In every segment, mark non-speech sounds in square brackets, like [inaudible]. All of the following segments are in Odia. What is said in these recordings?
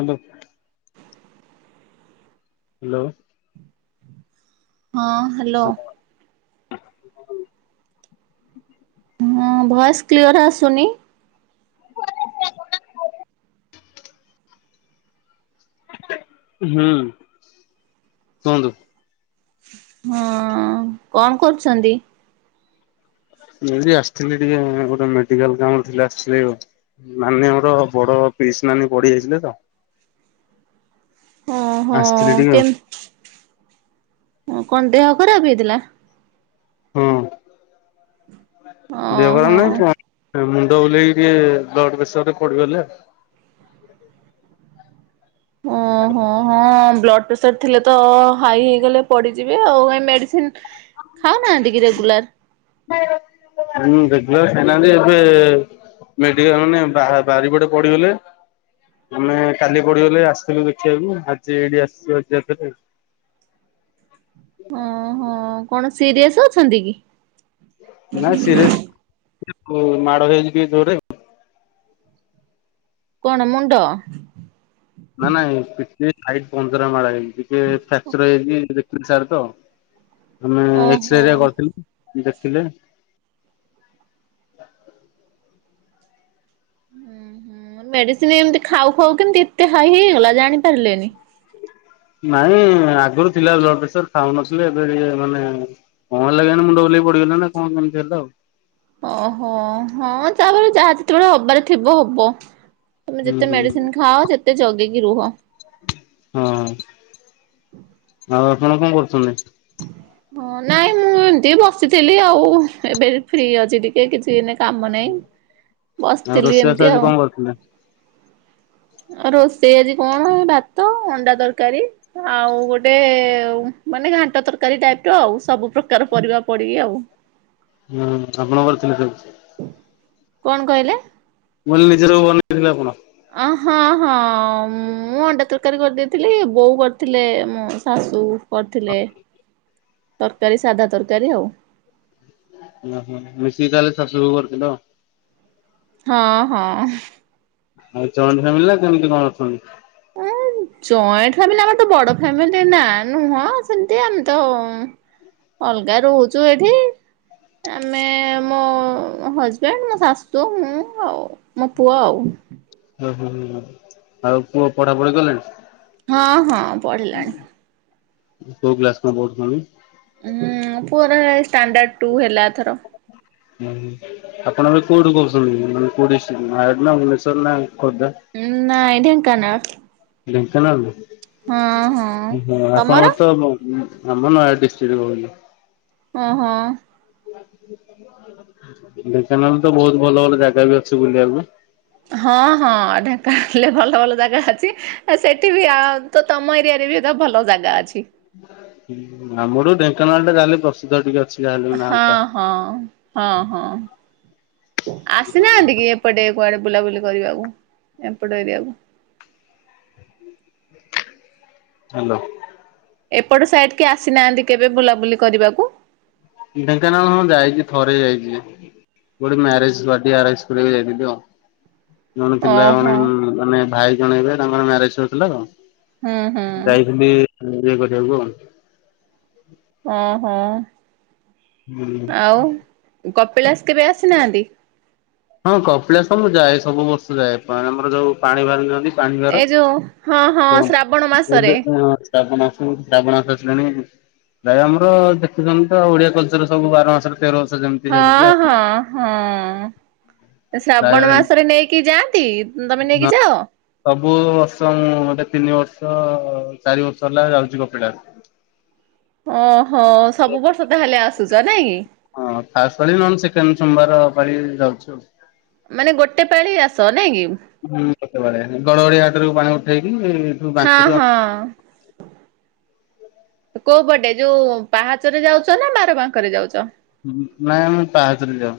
ହାଲୋ। ହାଲୋ। ହଁ ହାଲୋ। [inaudible] ହଁ ଭଏସ କ୍ଲିୟର ଆସୁନି। ମୁ ହୁଁ କୁହନ୍ତୁ। ହଁ କଣ କରୁଛନ୍ତି? ମୁଁ ଏଇଠି ଆସିଥିଲି ଟିକେ ଗୋଟେ ମେଡିକାଲ କାମ ଥିଲା ଆସିଥିଲି ଆଉ। ନାନୀ ମୋର ବଡ ପିସି ନାନୀ ପଡି ଯାଇଥିଲେ ତ। ଓହୋ ଆସିଥିଲି ଟିକେ। ହଁ କଣ ଦେହ ଖରାପ ହେଇଥିଲା? ହୁଁ। ଓ ହୋ। ମୁଣ୍ଡ ବୁଲେଇକି ଟିକେ ବ୍ଲଡ ପ୍ରେସରରେ ପଡିିଗଲେ। ହୁଁ ଓହୋ ହଁ ବ୍ଲଡ ପ୍ରେସର ଥିଲେ ତ ହାଇ ହେଇଗଲେ ପଡିଯିବେ ଆଉ ଏ ମେଡିସିନ। ଖାଉ ନାହାନ୍ତି କି ରେଗୁଲାର? ହୁଁ ରେଗୁଲାର ଖାଇ ନାହାନ୍ତି ଏବେ। ମେଡିକାଲ ମାନେ ବା-ବାରିପଟେ ପଡିଗଲେ। ଆମେ କାଲି ପଡିଗଲେ ଆସିଥିଲୁ ଦେଖିବାକୁ ଆଜି ଏଇଠି ଆସିଛୁ ଆଜି ଆଉଥରେ। [inaudible] ଓହୋ କଣ ସିରିଅସ୍ ଅଛନ୍ତି କି? ନାଇ ସିରିସ ମାଡହେଇଜାଇଛି ଯୋରେ। କଣ ମୁଣ୍ଡ? ନା ନାଇଁ ପିଠି ଆଇ ପଞ୍ଜରା ମାଡ ହେଇଛି ଟିକେ ଫ୍ରାକ୍ଚର ହେଇାଇଛି ତି ସାରେ ତ ଆମେ ଓହୋ। ଏକ୍ସରେ ହେକା କରିଥିଲୁ। ଦେଖିଲେ ହୁଁ ହୁଁ ମେଡିସିନ ଏମିତି ଖାଉ ଖାଉ କେମିତି ଏତେ ହାଇ ହେଇଗଲା ଜାଣି ପାରିଲେନି? [inaudible] ନାଇଁ ଆଗରୁ ଥିଲା ବ୍ଲଡ଼ ପ୍ରେସର ଖାଉନଥିଲେ ଏବେ ଟେ ମାନେ କଣ ହେ ଲାଗି ମୁଣ୍ଡ ବୁଲେଇ ପଡ ନା କଣ କେମିତି ହେଲେ ଆଉ ଓହୋ ହଁ ତାପରେ ଯାହା ଯେତେବେଳେ ହବାରେ ଥିବ ହବ ତମେ ହୁଁ ଯେତେ ହୁଁ ହୁଁ। ମେଡିସିନ ଖାଅ ଯେତେ ଜଗିକି କି ରୁହ। ହଁ। [unintelligible] ଆଉ ଆପଣ କଣ କରୁଚନ୍ତି? ହଁ ନାଇଁ ମୁଁ ଏମତି ବସିଥିଲି ଆଉ ଏବେ ଫ୍ରି ଅଛି ଟିକେ କିଛି ଏନେ କାମ ନାହିଁ ଆଉ ବସିଥିଲି ରୋଷେଇବାସ ଏମିତି ଆଜି ଆଉ। କଣ କରିଥିଲେ? ରୋଷେଇ ଆଜି କଣ ଭାତ ଅଣ୍ଡା ତରକାରୀ ଆଉ ଗୋଟେ ମାନେ ଘାଣ୍ଟ ତରକାରୀ ଟାଇପି ର ଆଉ ସବୁ ପ୍ରକାର ପରିବା ପଡିକି ଆଉ। ହୁଁ ଆପଣ କରିଥିଲେ ସବୁ? କଣ କହିଲେ? ନିଜର ବନେଇ ଥିଲେ ଆପଣ ଅହଁ ହଁ ମୁଁ ଅଣ୍ଡା ତରକାରୀ କରିଦେଇଥିଲି ବୋଉ କରିଥିଲେ ମୋ ଶାଶୁ କରିଥିଲେ ତରକାରୀ ସାଧା ତରକାରୀ ଆଉ ଓ ହୋ ମିଶିକି ତାହେଲେ ଶାଶୁ ବୋହୂ କରୀଥିଲ। ହଁ ହଁ। ଆଉ ଜଏଣ୍ଟ ଫ୍ୟାମିଲି ନା କେମିତି କଣ ଅଛନ୍ତି? ଜଏଣ୍ଟ ଫ୍ୟାମିଲି ଆମର ତ ବଡ ଫ୍ୟାମିଲି ନା ନୁହଁ ସେମତି ଆମ ତ ଅଲଗା ରହୁଛୁ ଏଠି ଆମେ ମୋ ହଜବେଣ୍ଡ ମୋ ଶାଶୁ ମୁଁ ଆଉ। ମୋ ପୁଅ ଆଉ ହୁଁ ଆଉ ପୁଅ ପଢାପୁଢି କଲାଣି? ହଁ ହଁ ପଡ଼ିଲାଣି। କୋଉ କ୍ଲାସ କଣ ପଢୁଛନ୍ତି? ହୁଁ ପୁଅର ଷ୍ଟାଣ୍ଡାଡ଼ ଟୁ ହେଲା ଏଥର। ହୁଁ ଆପଣ କୋଉଠୁ କହୁଛନ୍ତି ମାନେ କୋଉଠି ଡିଷ୍ଟରୁ ନୟାଗଡ଼ ନା ଭୁବନେଶ୍ଵର ନା ଖୋର୍ଦ୍ଧା? ନାଇ ଢେଙ୍କାନାଳ। ଢେଙ୍କାନାଳ ହଁ ତମର? ଆପଣଙ୍କର ତ ଆମ ନୟଗଡ଼ ଡିଷ୍ଟ୍ରି ରୁ କହୁଲି। ହଁ ହଁ। ଢେଙ୍କାନାଳ ତ ବହୁତ ଭଲ ଭଲ ଜାଗା ବି ଅଛି ବୁଲିବାକୁ। ହଁ ହଁ ଢେଙ୍କାନାଳ ରେ ଭଲ ଭଲ ଜାଗା ଅଛି ଆ ସେଠି ବି ଆଉ ତ ତମ ଏରିଆ ବି ଏତ ଭଲ ଜାଗା ଅଛି। ଆମ ଠୁ ଢେଙ୍କାନାଳଟା କାଲି ପ୍ରସିଦ୍ଧ ଟିକେ ଅଛି। ଯାହାହେଲେ ବି ନା ହଁ ଟା ହଁ ହଁ ହଁ। ଆସିନାହାନ୍ତି କି ଏପଟେ? କୁଆଡ଼େ ବୁଲାବୁଲି କରିବାକୁ ଏପଟ ଏରିଆକୁ? ହଲୋ। ଏପଟ ସାଇଡି କି ଆସିନାହାନ୍ତି କେବେ ବୁଲାବୁଲି କରିବାକୁ? ଢେଙ୍କାନାଳ ହଁ ଯାଇଛି ଥରେ ଯାଇଛି। ଗୋଟେ ମ୍ୟାରେଜ ପାର୍ଟି ଆରେଜ କରିବାକୁ ଯାଇଥିଲି ଆଉ। ଜଣେ ଥିଲା ଜଣେ ଓହୋ ମାନେ ଭାଇ ଜଣେହେବେ ତାଙ୍କର ମ୍ୟାରେଜ ସରିଥିଲା ତ ହୁଁ ହୁଁ ଯାଇଥିଲି ଏଞ୍ଜୟ୍ କରିବାକୁ ଆଉ। ଅ ହ ହୁଁ। କପିଳାସ କେବେ ଆସିନାହାନ୍ତି? ହଁ କପିଳାସ ତ ମୁ ଯାଏ। ସବୁ ବର୍ଷ ଯାଏ। ପାଣ ଆମର ଯୋଉ ପାଣି ଭାର ନିଅନ୍ତି। ପାଣି ଭାର ଏଇ ଯୋଉ ହଁ ହଁ ତ ଶ୍ରାବଣ ମାସରେ ଏବେ ଶ୍ରାବନ ଆସି ଶ୍ରାବଣ ଆସି ଆସିଲାଣି। ଭାଇ ଆମର ଦେଖିଚନ୍ତି ତ ଓଡିଆ କଲଚର ର ସବୁ ବାର ମାସରେ ତେର ବର୍ଷ ଯେମିତି ହଁ ସେମିତି ଆଉ କଣ। ହଁ ହଁ। ପ୍ରାୟ ଶ୍ରାବଣ ମାସରେ ନେଇକି ଯାଆନ୍ତି? ତମେ ନେଇକି ଯାଅ? ସବୁ ବର୍ଷ ମୁଁ ମୋତେ ତିନି ବର୍ଷ। ତ ଚାରି ବର୍ଷ ହେଲା ଯାଉଚି କପିଳାସ୍। ଓହୋ ସବୁ ବର୍ଷ ତାହେଲେ ଆସୁଚ ନାଇଁ? ହଁ ଫାଷ୍ଟ୍ ପାଳି ନହେଲେ ସେକେଣ୍ଡ୍ ସୋମବାର ପାଳି ଯାଉଚି ଆଉ। ମାନେ ଗୋଟେ ପାଳି ଆସ ନାଇଁ କି? ହୁଁ କେତବେଳେ ଗଡଗଡିଆ ଘାଟରୁ ପାଣି ଉ ହଁ ହଁ। କୋଉ ପଟେ ଯୋଉ ପାହାଚରେ ଯାଉଚ ନା ବାର ବାଙ୍କରେ ଯାଉଚ। ନାଇଁ ଆମେ ପାହାଚରେ ଯାଉ।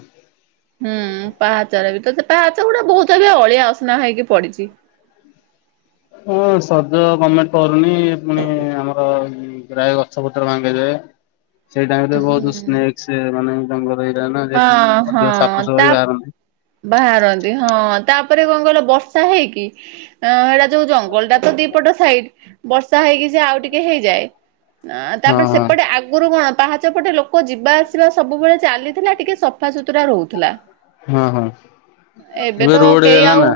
ହୁଁ ପାହାଚାର ବି ତ ପାହାଚ ଗୁଡା ବହୁତ [unintelligible] ଅଳିଆ ଅସନା ହେଇକି ପଡିଚି। ହଁ ସଜ ଗମେଣ୍ଟ କରୁନି ପୁଣି ଆମର ପ୍ରାୟ ଗଛପତ୍ର ଭାଙ୍ଗିଯାଏ। ସେଇ ଟାଇମ୍ ରେ ବହୁତ ସ୍ନେକସ୍ ମାନେ ଜଙ୍ଗଲ ଏରିଆ ନା ଯେହେତୁ ହଁ ହଁ ଅଧିକ ସାପ ସୂପ ତା ବି ବାହାରନ୍ତି। ବାହାରନ୍ତି ହଁ ତା ତାପରେ କଣ କହିଲ ବର୍ଷା ହେଇକି ଆଁ ହେଇଟା ଯୋଉ ଜଙ୍ଗଲ ଟା ତ ଦିପଟ ସାଇଡ ବର୍ଷା ହେଇକି ସେ ଆଉ ଟିକେ ହେଇଯାଏ। ଆଁ ହଁ ତାପରେ ହଁ ସେପଟେ ଆଗରୁ କଣ? ପାହାଚପଟେ ଲୋକ ଯିବା ଆସିବା ସବୁବେଳେ ଚାଲିଥିଲା ଟିକେ ସଫା ସୁୁତୁରା ରହୁଥିଲା। ହଁ ହଁ ଏବେ ତ ରୋଡ କେହି ହେଇଗଲା ଆଉ ନା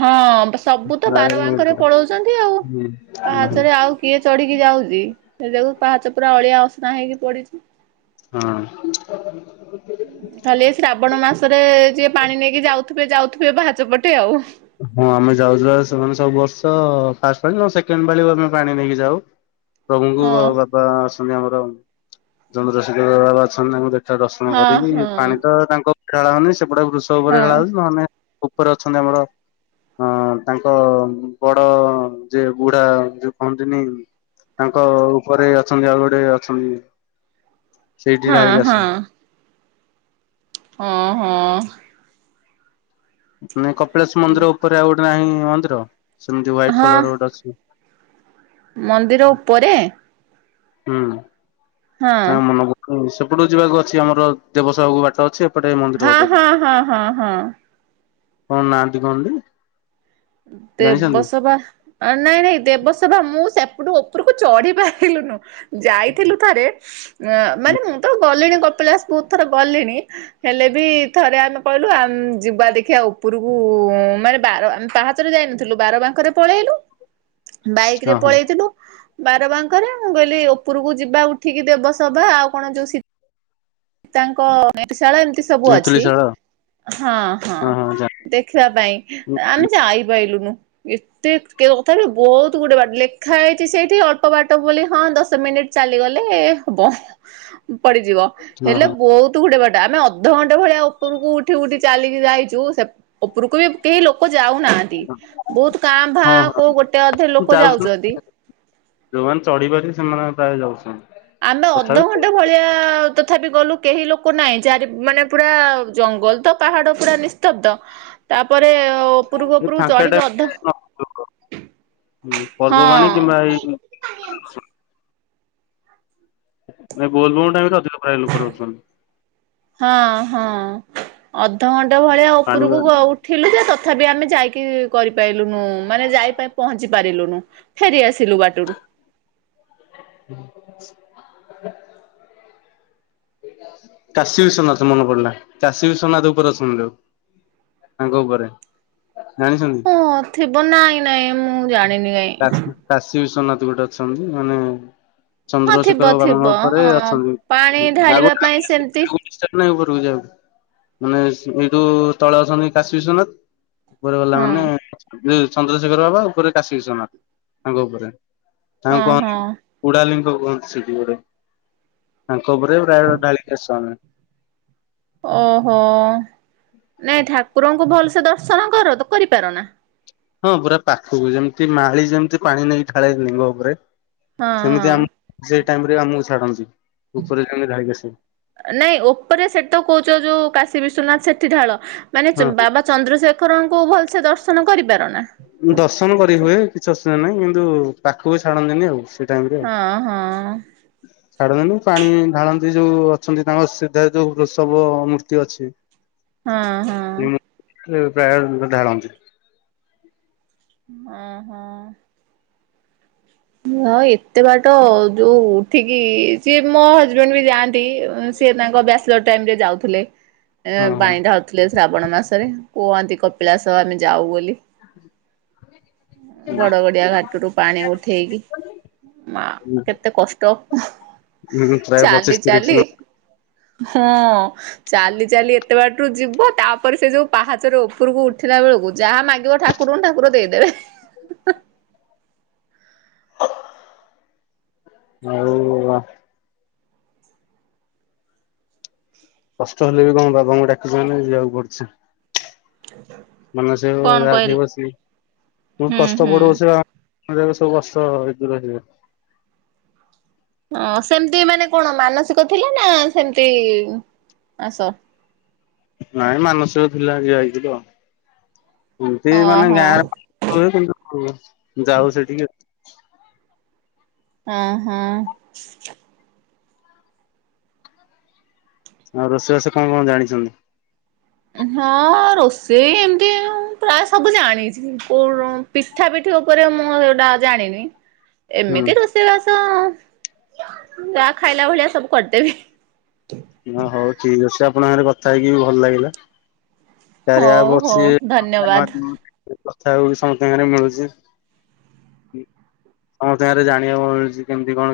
ହଁ। ସବୁ ତ ରାୟଗଡ଼ ବାରବାଙ୍କରେ ପଟେ। ପଳଉଛନ୍ତି ଆଉ ହୁଁ ହୁଁ। ପାହାଚରେ ଆଉ କିଏ ଚଢିକି ଯାଉଚି। ସେ ଯୋଗୁ ପାହାଚ ପୁରା ଅଳିଆ ଅସନା ହେଇକି ପଡିଚି। ହଁ। ଖାଲି ଏଇ ଶ୍ରାବଣ ମାସରେ ଯିଏ ପାଣି ନେଇକି ଯାଉଥିବେ ଯାଉଥିବେ ପାହାଚ ପଟେ ଆଉ। ହଁ ଆମେ ଯାଉଛୁ ପା ସେମାନେ ସବୁ ବର୍ଷ ଫାଷ୍ଟ୍ ପାଳି ନହେଲେ ସେକେଣ୍ଡ୍ ପାଳିକୁ ଆମେ ପାଣି ନେଇକି ଯାଉ। ପ୍ରଭୁଙ୍କୁ ହଁ ବାପା ଅଛନ୍ତି ଆମର ଚନ୍ଦ୍ରଶେଖର ବାବା ଅଛନ୍ତି ତାଙ୍କୁ ଦେଖ ଦର୍ଶନ ହଁ କରିକି ହଁ ପାଣି ତ ତାଙ୍କ ଉପରେ ଢଳା ହଉନି ସେପଟେ ବୃଷବ ହଁ ଉପରେ ଢଳା ହଉଚି ନହେନେ ଉପରେ ଅଛନ୍ତି ଆମର। ହଁ ତାଙ୍କ ବଡ଼ ଯେ ବୁଢା ଯୋଉ କୁହନ୍ତିନି ତାଙ୍କ ଉପରେ ଅଛନ୍ତି, ଆଉ ଗୋଟେ ଅଛନ୍ତି। ସେଇଠି ହଁ ଢାଳିକ ଆସ। ହଁ। ହଁ ହଁ। ମୁଁ କପିଳାସ ମନ୍ଦିର ଉପରେ ଆଉ ଗୋଟେ ନାହିଁ ମନ୍ଦିର ସେମତି ହ୍ୱାଇଟ୍ ହଁ କଲର ର ଗୋଟେ ଅଛି ମନ୍ଦିର ଉପରେ? ହୁଁ । ହଁ। ତା ମନକୁ ପୁଣି ସେପଟକୁ ଯିବାକୁ ଅଛି ଆମର ଦେବସଭାକୁ ବାଟ ଅଛି। ଏପଟେ ମନ୍ଦିର ହଁ ଗୋଟେ ହଁ ହଁ ହଁ ହଁ। କଣ ନାଆନ୍ତି କହନ୍ତି। ଦେବସଭା ନାଇଁ ନାଇଁ ଦେବସଭା ମୁଁ ସେପ୍ ସେପଟୁ ଉପରକୁ ଚଢି ପାଇଲୁନୁ ଯାଇଥିଲୁ ଥରେ। ୟାଁ ମାନେ ମୁଁ । ଯିବା ଦେଖିଆ ଓପୁରୁକୁ ମାନେ ବାର ଆମେ ପାହା ଚରେ ଯାଇନଥିଲୁ ବାର ବାଙ୍କରେ ପଳେଇଲୁ ବାଇକ୍ ରେ ହଁ ହଁ ପଳେଇଥିଲୁ ବାରବାଙ୍କରେ ମୁଁ କହିଲି ଓପୁରୁକୁ ଯିବା ଉଠିକି ଦେବସଭା ଆଉ କଣ ଯୋଉ ସୀ ତାଙ୍କ ମେଟ ଶାଳା ଏମିତି ସବୁ ଅଛି। ତେନ୍ତୁଳିଶାଳ ହଁ ହଁ ଦେଖିବା ପାଇଁ ଜାଣି ଆମେ ଯାଇପାଇଲୁନୁ। ଏତେ କେ ଅଥାପି ବହୁତ ଗୁଡ଼େ ବା ଲେଖା ହେଇଚି ସେଇଠି ଅଳ୍ପ ବାଟ ବୋଲି ହଁ ଦଶ ମିନିଟ୍ ଚାଲିଗଲେ ହବ ପଡ଼ିଯିବ। ହଁ ହଁ ହେଲେ ବୋହୁତ ଗୁଡ଼େ ବା ଆମେ ଅଧଘଣ୍ଟେ ଭଳିଆ ଓପୁରୁକୁ ଉଠି ଉଠି ଚାଲିକି ଯାଇଚୁ ସେ ଓପୁରୁକୁ ବି କେହି ଲୋ କ ଯାଉନାହାନ୍ତି ବୋହୁତ କାଁ ହଁ ଭାଁ ହଁ କୋଉ ଗୋଟେ ଅଧେ ଲୋକ ଯାଉଛନ୍ତି ଯାଉଚନ୍ତି। ଯୋଉମାନେ ଚଢ଼ି ପାରି ସେମାନେ ଆଉ ତା ଆମେ ଅଧଘଣ୍ଟେ ଭଳିଆ ତ୍ ଥାପି ଗଲୁ କେହି ଲୋକ ନାଇଁ ଚାରି ମାନେ ପୁରା ଜଙ୍ଗଲ ତ ପାହାଡ଼ ପୁରା ନିସ୍ତବ୍ଧ। ତାପରେ ଓପୁରୁକୁ ଏ ଉପରକୁ ଫାଙ୍କା ଚଢ଼ିକି ଟାଇମ୍ ଅଧ ହୁଁ ପର୍ବବାଣୀ କିମ୍ବା ଏଇ ହଁ। ନାଇଁ ବୋଲବମ୍ ଟାଇମ୍ ରେ ଅଧିକ ପ୍ରାୟ ଲୋକ ରହୁଛନ୍ତି। ହଁ ହଁ ଅଧଘଣ୍ଟେ ଭଳିଆ ପାଣି ଓପୁରୁକୁ ଗ ଉଠିଲୁ ଯେ ତଥାପି ଆମେ ଯାଇକି କରିପାଇଲୁନୁ ମାନେ ଯାଇ ପାଇଁ ପହଞ୍ଚି ପାରିଲୁନୁ ଫେରି ଆସିଲୁ ବାଟୁରୁ। [inaudible] କାଶୀ ବିଶ୍ଵନାଥ ମନେ ପଡ଼ିଲା କାଶୀ ବିଶ୍ଵନାଥ ଓପରେ ଅଛନ୍ତି ଯୋଉ। ତାଙ୍କ ଉପରେ। ଜାଣିଛନି ହଁ ଥିବ ନାଇଁ ନାଇଁ ମୁଁ ଜାଣିନି କାଇଁ କାଶୀ ବିସ୍ଵନା ଗୋଟେ ଅଛନ୍ତି ମାନେ ହଁ ଚନ୍ଦ୍ରଶେଖର ଥିବ ବାବାଙ୍କ ଥିବ ଉପରେ ହଁ ଅଛନ୍ତି। ପାଣି ଢାଳିବା ପାଇଁ ସେମତି ଏ ଓପରୁକୁ ଯାଉ ମାନେସ୍ ଏଇଠୁ ତଳେ ଅଛନ୍ତି କାଶୀ ବିଶ୍ଵନାଥ। ଉପରେ ଗଲା ହଁ ମାନେ ଯେ ଚନ୍ଦ୍ରଶେଖର ବାବା ଉପରେ କାଶୀ କଶ୍ୱନାଥ ତାଙ୍କ ଉପରେ। ତାଙ୍କୁ ହଁ ହଁ କହନ୍ତି କୁଡ଼ାଲିଙ୍ଗ କୁହନ୍ତି ସେଇଠି ଗୋଟେ ତାଙ୍କ ଉପରେ ପ୍ରାୟ ଢାଳିକି ଆସୁ ଆମେ। ଓହୋ ନାଇଁ ଠାକୁରଙ୍କୁ ଭଲ୍ ସେ ଦର୍ଶନ କର ତୁ କରିପାରନା। ହଁ ପୁରା ପାଖୁକୁ ଯେମତି ମାଳି ଯେମତି ପାଣି ନେଇ ଢାଳେ ଲିଙ୍ଗ ଓପରେ ହଁ ହଁ। ସେମିତି ଆମ ସେଇ ଟାଇମ୍ ରେ ଆମୁକୁ ଛାଡ଼ ନାଇଁ ଓପରେ ସେଠି ତ କୋହୁଚ ଯୋଉ କାଶୀ ବିଶ୍ୱନାଥ ସେଠି ଢାଳ ମାନେ ହଁ ଚ ବାବା ଚନ୍ଦ୍ରଶେଖରଙ୍କୁ ଭଲସେ ଦର୍ଶନ କରିପାର ନାଁ? ଦର୍ଶନ କରି ହୁଏ କିଛି ଅସୁବିଧା ନାହିଁ କିନ୍ତୁ ପାଖୁକୁ ବି ଛାଡ଼ନ୍ତିନି ଆଉ ସେ ଟାଇମ୍ ରେ ହଁ ହଁ ଆଉ ଛାଡ଼ନ୍ତିନି ପାଣି ଢାଳ ଯେ ଯୋଉ ଅଛନ୍ତି ତାଙ୍କ ସିଧାରେ ଯୋଉ ବୃଷବ ମୂର୍ତ୍ତି ଅଛି। ହଁ ହଁ। ଏ ପ୍ରାୟ ଢାଳନ୍ତି। ଓହ। ମା ଏତେ ବାଟ ଯୋଉ ଉଠିକି ସିଏ ମୋ ହଜବେଣ୍ଡ ବି ଯାଆ ନ୍ତି ସିଏ ତାଙ୍କ ବ୍ୟାଚଲର୍ ଟାଇମ୍ ରେ ଯାଉଥୁଲେ ଏ ହଁ ହଁ। ପାଣି ଢାଳୁଥୁଲେ ଶ୍ରାବଣ ମାସରେ। କୁହନ୍ତି କପିଳାସ ଆମେ ଯାଉ ବୋଲି। ଉଁ ଗଡ଼ ଗଡି଼ଆ ଘାଟୁରୁୁ ପାଣି ଉ ବି ମା କେତେ କଷ୍ଟ। ପ୍ରାୟ ଚାଲି ପଚିଶ ତିରିଶ ଚାଲି ହଁ ଚାଲି ଚାଲି ଏତେ ବାଟ ରୁ ଯିବ ତାପରେ ସେ ଯୋଉ ପାହାଚର ଓପୁରୁକୁ ଉଠିଲା ବେଳୁକୁ ଯାହା ମାଗିବ ଠାକୁରଙ୍କୁ ଠାକୁର ଦେଇଦେବେ। [inaudible] ଆଉ ଆ କଷ୍ଟ ହେଲେ ବି କଣ ବାବାଙ୍କୁ ଡାକୁଚନ୍ତି ଯିବାକୁ ପଡ଼ୁଛି। ମାନସିକ କଣ ଯାହାର କହିଲ ଥିବ ସିଏ ଉଁ ହୁଁ କଷ୍ଟ ହୁଁ। ପଡ଼ିବ ସେ ଆ ମତେ ଏବେ ସବୁ କଷ୍ଟ ଦୂର ହେଇଯିବ। ହ ସେମିତି ମାନେ କଣ ମାନସିକ ଥିଲା ନା ସେମିତି । ଆସ। ନାଇଁ ମାନସିକ ଥିଲା ଜାଇଥିଲୁ ଆଉ । ଏମତି ମାନେ ଓହୋ ଗାଁରେ ହୁଏ ଯାଉ ସେଠିକ । ହଁ ହଁ। ଆଉ ରୋଷେଇବାସ କଣ କଣ ଜାଣିଛନ୍ତି। ହଁ ରୋଷେଇ ଏମତି ପ୍ରାୟ ସବୁ ଜାଣିଛି ପୋ ପିଠା ପିଠୀ ଉ କରିବା ମୁଁ ଆଉ ସେଗୁଟା ଜାଣିନି। ହୁଁ ଏମିତି ରୋଷେଇବାସ ଯାହା ଖାଇଲା ଭଳିଆ ସବୁ କରିଦେବି। ହଁ ହଉ ଠିକ ଅଛି। ଆପଣଙ୍କ ସାଙ୍ଗରେ କଥା ହେଇକି ବି ଭଲ ଲାଗିଲା। କରିଆ ଆଉ ହଉ ହଉ ଅଛି ଧନ୍ୟବାଦ। [inaudible] କଥା ହଉ ଛି ସମତିଙ୍କ ସାଙ୍ଗରେ ମିଳୁଛି। ସମସ୍ତି ଙ୍କ ରେ ଜାଣିବାକୁ ମିଳୁଛି କେମିତି କଣ।